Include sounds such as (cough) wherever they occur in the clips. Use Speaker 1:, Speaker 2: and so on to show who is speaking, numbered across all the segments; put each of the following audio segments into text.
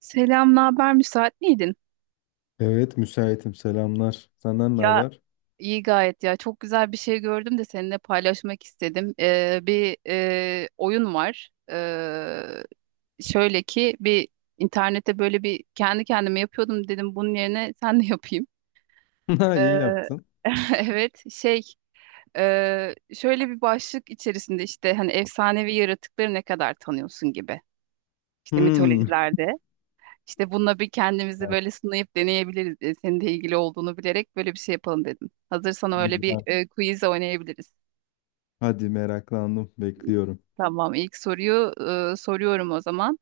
Speaker 1: Selam, ne haber? Müsait miydin?
Speaker 2: Evet, müsaitim. Selamlar. Senden ne
Speaker 1: Ya
Speaker 2: haber?
Speaker 1: iyi gayet ya. Çok güzel bir şey gördüm de seninle paylaşmak istedim. Bir oyun var. Şöyle ki bir internette böyle bir kendi kendime yapıyordum dedim bunun yerine (laughs) sen de yapayım.
Speaker 2: (laughs) Ha, iyi
Speaker 1: Ee,
Speaker 2: yaptın.
Speaker 1: (laughs) evet şey şöyle bir başlık içerisinde işte hani efsanevi yaratıkları ne kadar tanıyorsun gibi. İşte
Speaker 2: Hmm.
Speaker 1: mitolojilerde. İşte bununla bir kendimizi böyle sınayıp deneyebiliriz. E, senin de ilgili olduğunu bilerek böyle bir şey yapalım dedim. Hazırsan öyle bir
Speaker 2: Güzel.
Speaker 1: quiz oynayabiliriz.
Speaker 2: Hadi meraklandım. Bekliyorum.
Speaker 1: Tamam, ilk soruyu soruyorum o zaman.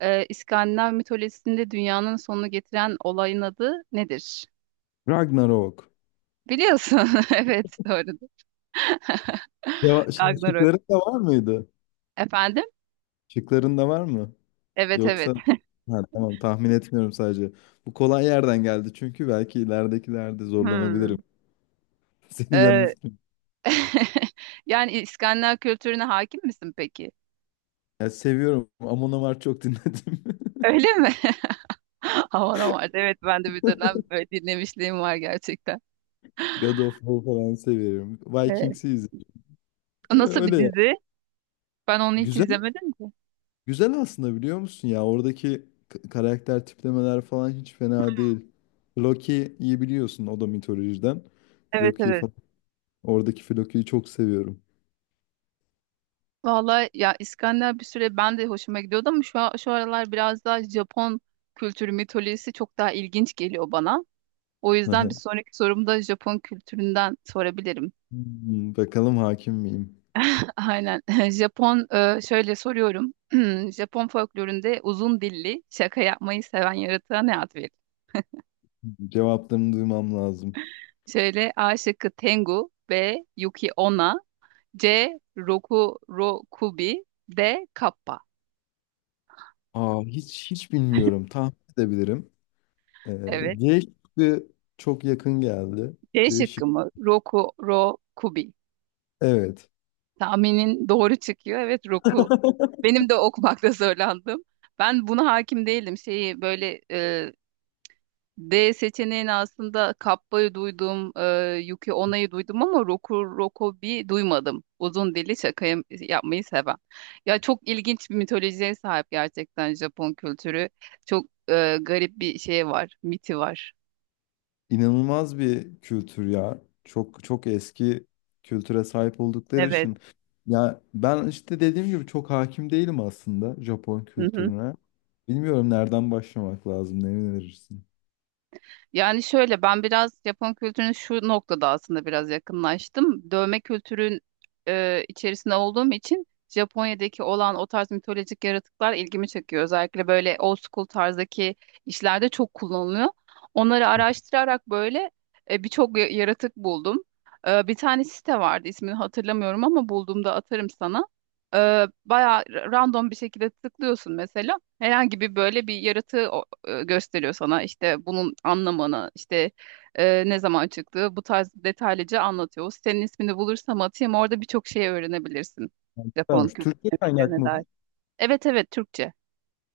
Speaker 1: E, İskandinav mitolojisinde dünyanın sonunu getiren olayın adı nedir?
Speaker 2: Ragnarok.
Speaker 1: Biliyorsun. (laughs) Evet, doğru.
Speaker 2: Ya,
Speaker 1: (laughs)
Speaker 2: şimdi
Speaker 1: Ragnarok.
Speaker 2: şıkların da var mıydı?
Speaker 1: Efendim?
Speaker 2: Şıkların da var mı?
Speaker 1: Evet, evet.
Speaker 2: Yoksa... Ha, tamam, tahmin etmiyorum sadece. Bu kolay yerden geldi çünkü belki ileridekilerde zorlanabilirim.
Speaker 1: Hmm.
Speaker 2: (laughs) Seni
Speaker 1: E,
Speaker 2: yanıltmayayım.
Speaker 1: (laughs) yani İskandinav kültürüne hakim misin peki?
Speaker 2: Ya, seviyorum. Amon Amarth çok dinledim. (laughs)
Speaker 1: Öyle mi? (laughs) (laughs) Havana vardı. Evet ben de bir dönem böyle dinlemişliğim var gerçekten.
Speaker 2: God of War falan seviyorum.
Speaker 1: Evet.
Speaker 2: Vikings'i izledim.
Speaker 1: Nasıl bir
Speaker 2: Öyle ya.
Speaker 1: dizi? Ben onu hiç
Speaker 2: Güzel
Speaker 1: izlemedim ki.
Speaker 2: Güzel aslında biliyor musun, ya oradaki karakter tiplemeler falan hiç fena değil. Loki'yi biliyorsun, o da mitolojiden.
Speaker 1: Evet
Speaker 2: Loki'yi
Speaker 1: evet.
Speaker 2: falan. Oradaki Loki'yi çok seviyorum.
Speaker 1: Vallahi ya İskandinav bir süre ben de hoşuma gidiyordu ama şu, şu aralar biraz daha Japon kültürü mitolojisi çok daha ilginç geliyor bana. O yüzden
Speaker 2: Aha.
Speaker 1: bir sonraki sorumda Japon kültüründen sorabilirim.
Speaker 2: Hmm, bakalım hakim miyim?
Speaker 1: (laughs) Aynen. (laughs) Japon şöyle soruyorum. (clears throat) Japon folkloründe uzun dilli şaka yapmayı seven yaratığa ne ad verilir?
Speaker 2: Cevaplarını duymam lazım.
Speaker 1: Şöyle A şıkkı Tengu, B Yuki Onna, C Roku Ro Kubi, D Kappa.
Speaker 2: Aa, hiç bilmiyorum. Tahmin edebilirim.
Speaker 1: Evet.
Speaker 2: C şıkkı çok yakın geldi.
Speaker 1: C
Speaker 2: C şık.
Speaker 1: şıkkı mı? Roku Ro Kubi.
Speaker 2: Evet.
Speaker 1: Tahminin doğru çıkıyor. Evet Roku. Benim de okumakta zorlandım. Ben buna hakim değildim. Şeyi böyle D seçeneğini aslında Kappa'yı duydum, Yuki Ona'yı duydum ama Roku Rokobi duymadım. Uzun dili şaka yapmayı seven. Ya çok ilginç bir mitolojiye sahip gerçekten Japon kültürü. Çok garip bir şey var, miti var.
Speaker 2: İnanılmaz bir kültür ya. Çok çok eski kültüre sahip oldukları
Speaker 1: Evet.
Speaker 2: için. Ya ben işte dediğim gibi çok hakim değilim aslında Japon
Speaker 1: (laughs)
Speaker 2: kültürüne. Bilmiyorum nereden başlamak lazım, ne önerirsin?
Speaker 1: Yani şöyle ben biraz Japon kültürüne şu noktada aslında biraz yakınlaştım. Dövme kültürün içerisinde olduğum için Japonya'daki olan o tarz mitolojik yaratıklar ilgimi çekiyor. Özellikle böyle old school tarzdaki işlerde çok kullanılıyor. Onları araştırarak böyle birçok yaratık buldum. E, bir tane site vardı ismini hatırlamıyorum ama bulduğumda atarım sana. E, bayağı random bir şekilde tıklıyorsun mesela. Herhangi bir böyle bir yaratığı gösteriyor sana. İşte bunun anlamını, işte ne zaman çıktığı bu tarz detaylıca anlatıyor. O sitenin ismini bulursam atayım orada birçok şey öğrenebilirsin. Japon
Speaker 2: Vermiş. Türkçe
Speaker 1: kültürüne nedir,
Speaker 2: kaynak
Speaker 1: ne
Speaker 2: mı bu?
Speaker 1: dair. Evet evet Türkçe.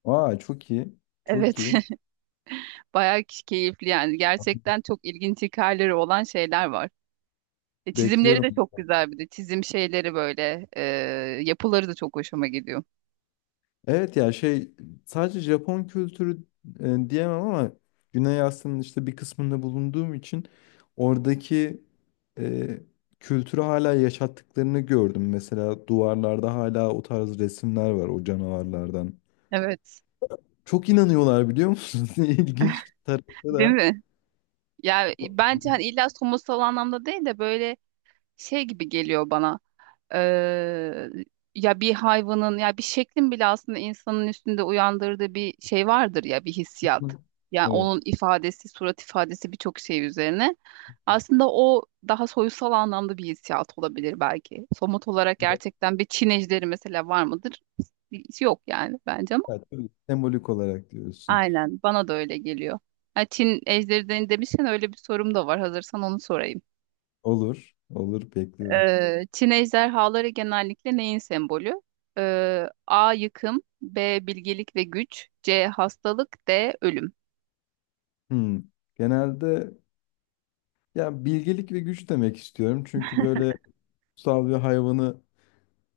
Speaker 2: Aa, çok iyi. Çok
Speaker 1: Evet
Speaker 2: iyi.
Speaker 1: (laughs) bayağı keyifli yani gerçekten çok ilginç hikayeleri olan şeyler var. E, çizimleri
Speaker 2: Bekliyorum.
Speaker 1: de çok güzel bir de çizim şeyleri böyle yapıları da çok hoşuma gidiyor.
Speaker 2: Evet ya, şey, sadece Japon kültürü diyemem ama Güney Asya'nın işte bir kısmında bulunduğum için oradaki e, kültürü hala yaşattıklarını gördüm. Mesela duvarlarda hala o tarz resimler var, o canavarlardan.
Speaker 1: Evet.
Speaker 2: Çok inanıyorlar biliyor musunuz? (laughs) İlginç bir tarafı
Speaker 1: Değil
Speaker 2: da.
Speaker 1: mi? Ya
Speaker 2: bu-
Speaker 1: bence hani illa somutsal anlamda değil de böyle şey gibi geliyor bana. Eee, ya bir hayvanın ya bir şeklin bile aslında insanın üstünde uyandırdığı bir şey vardır ya bir hissiyat. Yani
Speaker 2: Evet.
Speaker 1: onun ifadesi, surat ifadesi birçok şey üzerine. Aslında o daha soyutsal anlamda bir hissiyat olabilir belki. Somut olarak
Speaker 2: (laughs)
Speaker 1: gerçekten bir Çin ejderi mesela var mıdır? Hiç yok yani bence ama
Speaker 2: Evet, tabii, sembolik olarak diyorsun.
Speaker 1: aynen bana da öyle geliyor. Ha, Çin ejderi demişken öyle bir sorum da var. Hazırsan onu sorayım.
Speaker 2: Olur, olur, bekliyorum.
Speaker 1: Çin ejderhaları genellikle neyin sembolü? A. Yıkım, B. Bilgelik ve güç, C. Hastalık, D. Ölüm.
Speaker 2: Hmm. Genelde ya bilgelik ve güç demek istiyorum. Çünkü böyle kutsal bir hayvanı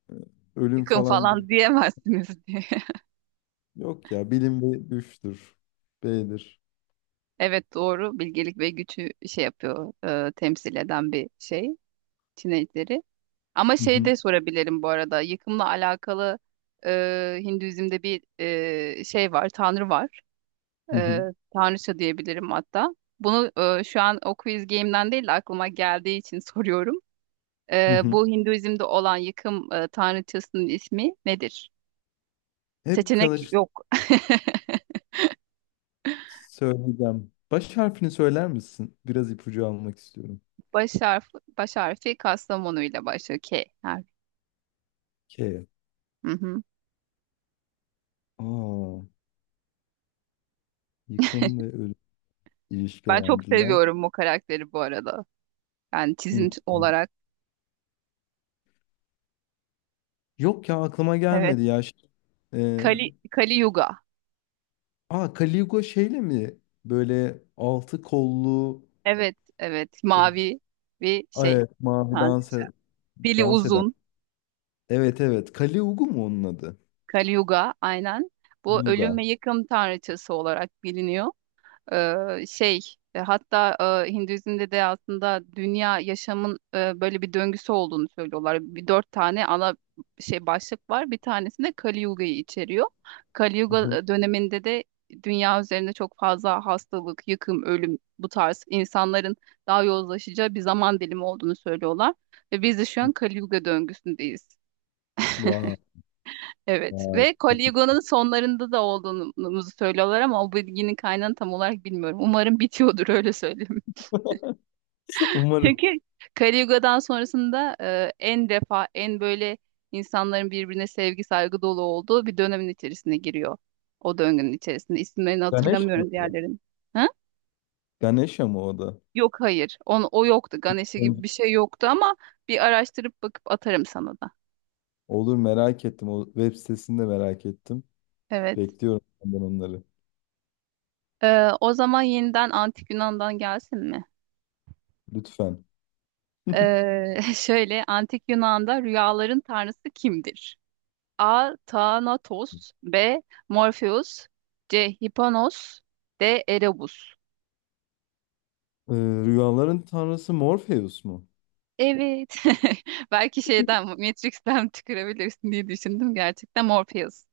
Speaker 2: e, ölüm
Speaker 1: Yıkım
Speaker 2: falan gibi.
Speaker 1: falan diyemezsiniz (laughs) diye.
Speaker 2: Yok ya, bilim bir güçtür. B'dir.
Speaker 1: Evet doğru bilgelik ve gücü şey yapıyor, temsil eden bir şey Çin ejderi. Ama
Speaker 2: Hı
Speaker 1: şey
Speaker 2: hı,
Speaker 1: de sorabilirim bu arada. Yıkımla alakalı Hinduizm'de bir şey var, tanrı var.
Speaker 2: hı
Speaker 1: E,
Speaker 2: hı,
Speaker 1: tanrıça diyebilirim hatta. Bunu şu an o quiz game'den değil de aklıma geldiği için (laughs) soruyorum.
Speaker 2: hı hı.
Speaker 1: Bu Hinduizm'de olan yıkım tanrıçasının ismi nedir?
Speaker 2: Hep
Speaker 1: Seçenek
Speaker 2: kalır,
Speaker 1: yok.
Speaker 2: söyleyeceğim. Baş harfini söyler misin? Biraz ipucu almak istiyorum.
Speaker 1: (laughs) Baş harfi, baş harfi Kastamonu ile başlıyor. K harfi.
Speaker 2: K.
Speaker 1: Hı hı.
Speaker 2: Aa, yıkım ve ölüm
Speaker 1: Ben çok
Speaker 2: ilişkilendirilen
Speaker 1: seviyorum bu karakteri bu arada. Yani çizim
Speaker 2: Hint.
Speaker 1: olarak.
Speaker 2: Yok ya, aklıma
Speaker 1: Evet.
Speaker 2: gelmedi ya. Şey, E,
Speaker 1: Kali, Kali Yuga.
Speaker 2: aa, Caligo şeyle mi? Böyle altı kollu,
Speaker 1: Evet, evet.
Speaker 2: e,
Speaker 1: Mavi bir şey.
Speaker 2: evet, mavi dans,
Speaker 1: Tanrıça. Dili
Speaker 2: dans eden.
Speaker 1: uzun.
Speaker 2: Evet evet. Kali Ugu mu onun adı?
Speaker 1: Kali Yuga aynen. Bu ölüm
Speaker 2: Uga.
Speaker 1: ve yıkım tanrıçası olarak biliniyor. Şey hatta Hinduizm'de de aslında dünya yaşamın böyle bir döngüsü olduğunu söylüyorlar. Bir dört tane ana şey başlık var. Bir tanesi de Kali Yuga'yı içeriyor. Kali
Speaker 2: Hı hı.
Speaker 1: Yuga döneminde de dünya üzerinde çok fazla hastalık, yıkım, ölüm bu tarz insanların daha yozlaşacağı bir zaman dilimi olduğunu söylüyorlar. Ve biz de şu an Kali Yuga döngüsündeyiz.
Speaker 2: Vay.
Speaker 1: Evet
Speaker 2: Vay.
Speaker 1: ve
Speaker 2: Çok iyi.
Speaker 1: Caligula'nın sonlarında da olduğumuzu söylüyorlar ama o bilginin kaynağını tam olarak bilmiyorum. Umarım bitiyordur öyle söyleyeyim.
Speaker 2: (laughs)
Speaker 1: (laughs)
Speaker 2: Umarım.
Speaker 1: Çünkü Caligula'dan sonrasında en defa en böyle insanların birbirine sevgi saygı dolu olduğu bir dönemin içerisine giriyor. O döngünün içerisinde. İsimlerini
Speaker 2: Ganesha mı?
Speaker 1: hatırlamıyorum diğerlerin. Ha?
Speaker 2: Ganesha mı o da?
Speaker 1: Yok hayır. O yoktu. Ganesha
Speaker 2: Hı.
Speaker 1: gibi bir şey yoktu ama bir araştırıp bakıp atarım sana da.
Speaker 2: Olur, merak ettim. O web sitesini de merak ettim.
Speaker 1: Evet.
Speaker 2: Bekliyorum senden onları.
Speaker 1: E, o zaman yeniden Antik Yunan'dan gelsin mi?
Speaker 2: Lütfen.
Speaker 1: (laughs) Şöyle antik Yunan'da rüyaların tanrısı kimdir? A. Thanatos, B. Morpheus, C. Hipanos, D. Erebus.
Speaker 2: Ee, rüyaların tanrısı Morpheus mu?
Speaker 1: Evet. (laughs) Belki şeyden Matrix'ten (laughs) tükürebilirsin diye düşündüm. Gerçekten Morpheus.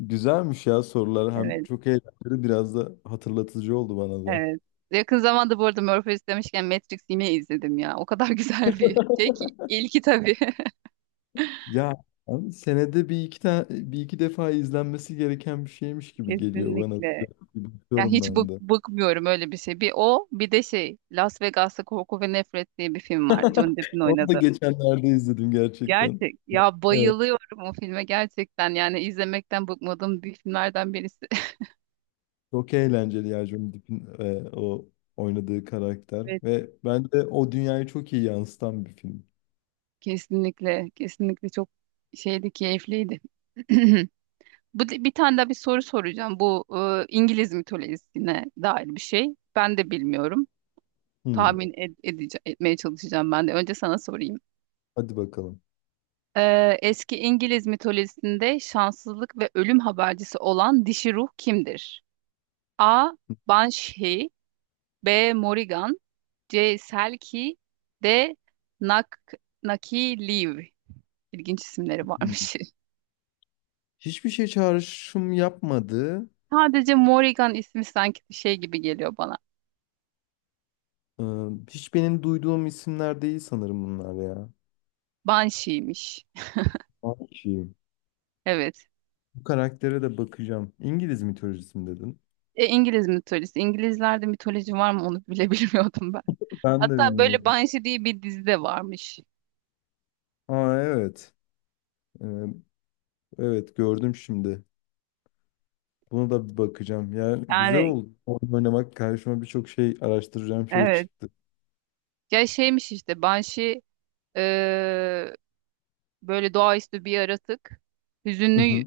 Speaker 2: Güzelmiş ya sorular. Hem
Speaker 1: Evet,
Speaker 2: çok eğlenceli, biraz da hatırlatıcı oldu bana da.
Speaker 1: evet. Yakın zamanda bu arada Morpheus demişken Matrix yine izledim ya. O kadar (laughs) güzel bir şey ki.
Speaker 2: (laughs)
Speaker 1: İlki tabii.
Speaker 2: Ya abi, senede bir iki tane, bir iki defa izlenmesi gereken bir şeymiş
Speaker 1: (laughs)
Speaker 2: gibi geliyor bana.
Speaker 1: Kesinlikle. Ya
Speaker 2: Bakıyorum
Speaker 1: hiç
Speaker 2: ben de.
Speaker 1: bıkmıyorum öyle bir şey. Bir o bir de şey Las Vegas'ta Korku ve Nefret diye bir film var. Johnny Depp'in
Speaker 2: Onu da
Speaker 1: oynadığı.
Speaker 2: geçenlerde izledim gerçekten.
Speaker 1: Gerçek. Ya
Speaker 2: Evet,
Speaker 1: bayılıyorum o filme gerçekten. Yani izlemekten bıkmadığım bir filmlerden birisi. (laughs)
Speaker 2: çok eğlenceli ya, Johnny Depp'in o oynadığı karakter
Speaker 1: Evet.
Speaker 2: ve bence o dünyayı çok iyi yansıtan bir film.
Speaker 1: Kesinlikle. Kesinlikle çok şeydi keyifliydi. (clears throat) Bir tane daha bir soru soracağım. Bu İngiliz mitolojisine dair bir şey. Ben de bilmiyorum.
Speaker 2: Hmm,
Speaker 1: Tahmin etmeye çalışacağım ben de. Önce sana sorayım.
Speaker 2: hadi bakalım.
Speaker 1: Eski İngiliz mitolojisinde şanssızlık ve ölüm habercisi olan dişi ruh kimdir? A. Banshee, B. Morrigan, C. Selkie, D. Nak Nakiliv. İlginç isimleri
Speaker 2: Hmm.
Speaker 1: varmış.
Speaker 2: Hiçbir şey çağrışım yapmadı.
Speaker 1: (laughs) Sadece Morrigan ismi sanki bir şey gibi geliyor bana.
Speaker 2: Ee, hiç benim duyduğum isimler değil sanırım bunlar ya.
Speaker 1: Banshee'miş.
Speaker 2: Banshee.
Speaker 1: Evet.
Speaker 2: Bu karaktere de bakacağım. İngiliz mitolojisi mi dedin?
Speaker 1: E, İngiliz mitolojisi. İngilizlerde mitoloji var mı onu bile (laughs) bilmiyordum ben.
Speaker 2: Ben de
Speaker 1: Hatta böyle
Speaker 2: bilmiyorum.
Speaker 1: Banshee diye bir dizi de varmış.
Speaker 2: Aa evet. Ee, evet, gördüm şimdi. Buna da bir bakacağım. Yani güzel
Speaker 1: Yani
Speaker 2: oldu. Oyun oynamak, karşıma birçok şey araştıracağım şey
Speaker 1: evet.
Speaker 2: çıktı.
Speaker 1: Ya şeymiş işte Banshee eee, böyle doğaüstü bir yaratık.
Speaker 2: Hı
Speaker 1: Hüzünlü
Speaker 2: hı.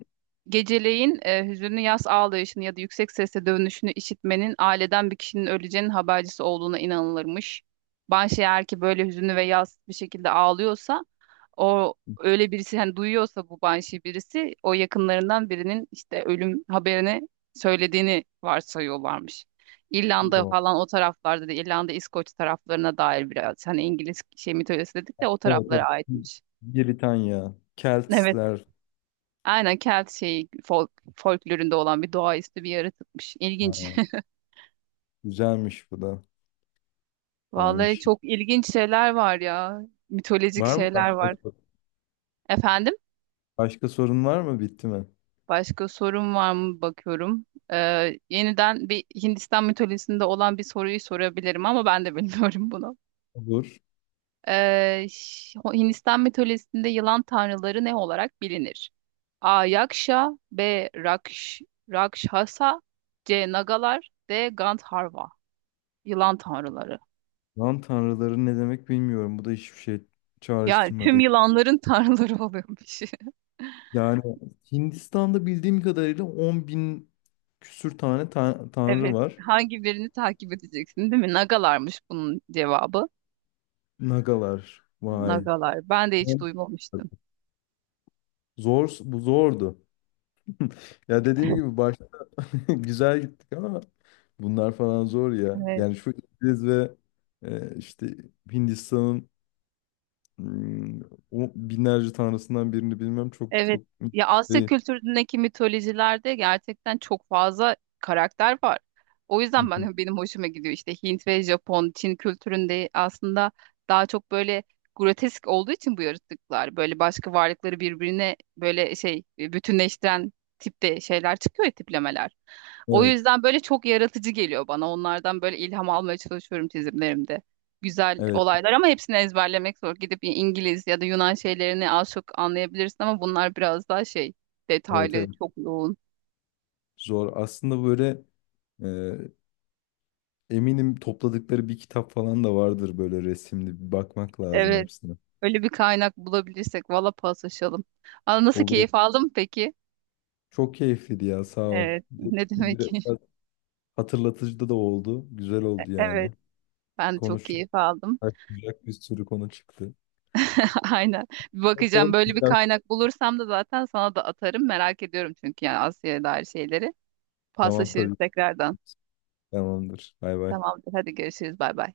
Speaker 1: geceleyin hüzünlü yaz ağlayışını ya da yüksek sesle dövünüşünü işitmenin aileden bir kişinin öleceğinin habercisi olduğuna inanılırmış. Banshee eğer ki böyle hüzünlü ve yaz bir şekilde ağlıyorsa o öyle birisi hani duyuyorsa bu banshee birisi o yakınlarından birinin işte ölüm haberini söylediğini varsayıyorlarmış. İrlanda
Speaker 2: Bu.
Speaker 1: falan o taraflarda da İrlanda İskoç taraflarına dair biraz hani İngiliz şey mitolojisi dedik de
Speaker 2: Evet,
Speaker 1: o taraflara
Speaker 2: evet.
Speaker 1: aitmiş.
Speaker 2: Britanya.
Speaker 1: Evet.
Speaker 2: Keltler.
Speaker 1: Aynen Kelt şeyi folklorunda olan bir doğaüstü bir yaratıkmış. İlginç.
Speaker 2: Ha, güzelmiş bu da.
Speaker 1: (laughs) Vallahi
Speaker 2: Varmış.
Speaker 1: çok ilginç şeyler var ya. Mitolojik
Speaker 2: Var mı
Speaker 1: şeyler
Speaker 2: başka
Speaker 1: var.
Speaker 2: sorun?
Speaker 1: Efendim?
Speaker 2: Başka sorun var mı? Bitti mi?
Speaker 1: Başka sorum var mı bakıyorum. Ee, yeniden bir Hindistan mitolojisinde olan bir soruyu sorabilirim ama ben de (laughs) bilmiyorum bunu.
Speaker 2: Olur.
Speaker 1: Hindistan mitolojisinde yılan tanrıları ne olarak bilinir? A. Yaksha, B. Rakshasa, C. Nagalar, D. Gandharva. Yılan tanrıları.
Speaker 2: Lan tanrıları ne demek bilmiyorum. Bu da hiçbir şey
Speaker 1: Yani tüm
Speaker 2: çağrıştırmadı.
Speaker 1: yılanların tanrıları oluyormuş. (laughs)
Speaker 2: Yani Hindistan'da bildiğim kadarıyla 10 bin küsür tane tanrı
Speaker 1: Evet.
Speaker 2: var.
Speaker 1: Hangi birini takip edeceksin değil mi? Nagalarmış bunun cevabı.
Speaker 2: Nagalar. Vay.
Speaker 1: Nagalar. Ben de hiç duymamıştım.
Speaker 2: Zor, bu zordu. Ya dediğim gibi başta (laughs) güzel gittik ama bunlar falan zor ya.
Speaker 1: Evet.
Speaker 2: Yani şu İngiliz ve işte Hindistan'ın, mm, o binlerce tanrısından birini bilmem çok
Speaker 1: Evet.
Speaker 2: çok
Speaker 1: Ya Asya
Speaker 2: değil.
Speaker 1: kültüründeki mitolojilerde gerçekten çok fazla karakter var. O yüzden
Speaker 2: Mhm.
Speaker 1: ben (laughs) benim hoşuma gidiyor işte Hint ve Japon, Çin kültüründe aslında daha çok böyle grotesk olduğu için bu yaratıklar böyle başka varlıkları birbirine böyle şey bütünleştiren tipte şeyler çıkıyor ya, tiplemeler. O
Speaker 2: Evet,
Speaker 1: yüzden böyle çok yaratıcı geliyor bana. Onlardan böyle ilham almaya çalışıyorum çizimlerimde güzel
Speaker 2: evet,
Speaker 1: olaylar ama hepsini ezberlemek zor. Gidip İngiliz ya da Yunan şeylerini az çok anlayabilirsin ama bunlar biraz daha şey
Speaker 2: evet,
Speaker 1: detaylı,
Speaker 2: evet.
Speaker 1: çok yoğun.
Speaker 2: Zor. Aslında böyle eminim topladıkları bir kitap falan da vardır, böyle resimli. Bir bakmak lazım
Speaker 1: Evet.
Speaker 2: hepsine.
Speaker 1: Öyle bir kaynak bulabilirsek valla paslaşalım. Aa, nasıl
Speaker 2: Olur.
Speaker 1: keyif aldım peki?
Speaker 2: Çok keyifliydi ya, sağ ol.
Speaker 1: Evet. Ne demek. (laughs)
Speaker 2: Biraz hatırlatıcı da oldu. Güzel oldu
Speaker 1: Evet.
Speaker 2: yani.
Speaker 1: Ben de çok
Speaker 2: Konuştuk.
Speaker 1: keyif aldım.
Speaker 2: Aklayacak bir sürü konu çıktı.
Speaker 1: (laughs) Aynen. Bir bakacağım
Speaker 2: Bakalım.
Speaker 1: böyle bir kaynak bulursam da zaten sana da atarım. Merak ediyorum çünkü yani Asya'ya dair şeyleri.
Speaker 2: Tamam,
Speaker 1: Paslaşırız
Speaker 2: tabii.
Speaker 1: tekrardan.
Speaker 2: Tamamdır. Bay bay.
Speaker 1: Tamamdır. Hadi görüşürüz. Bay bay.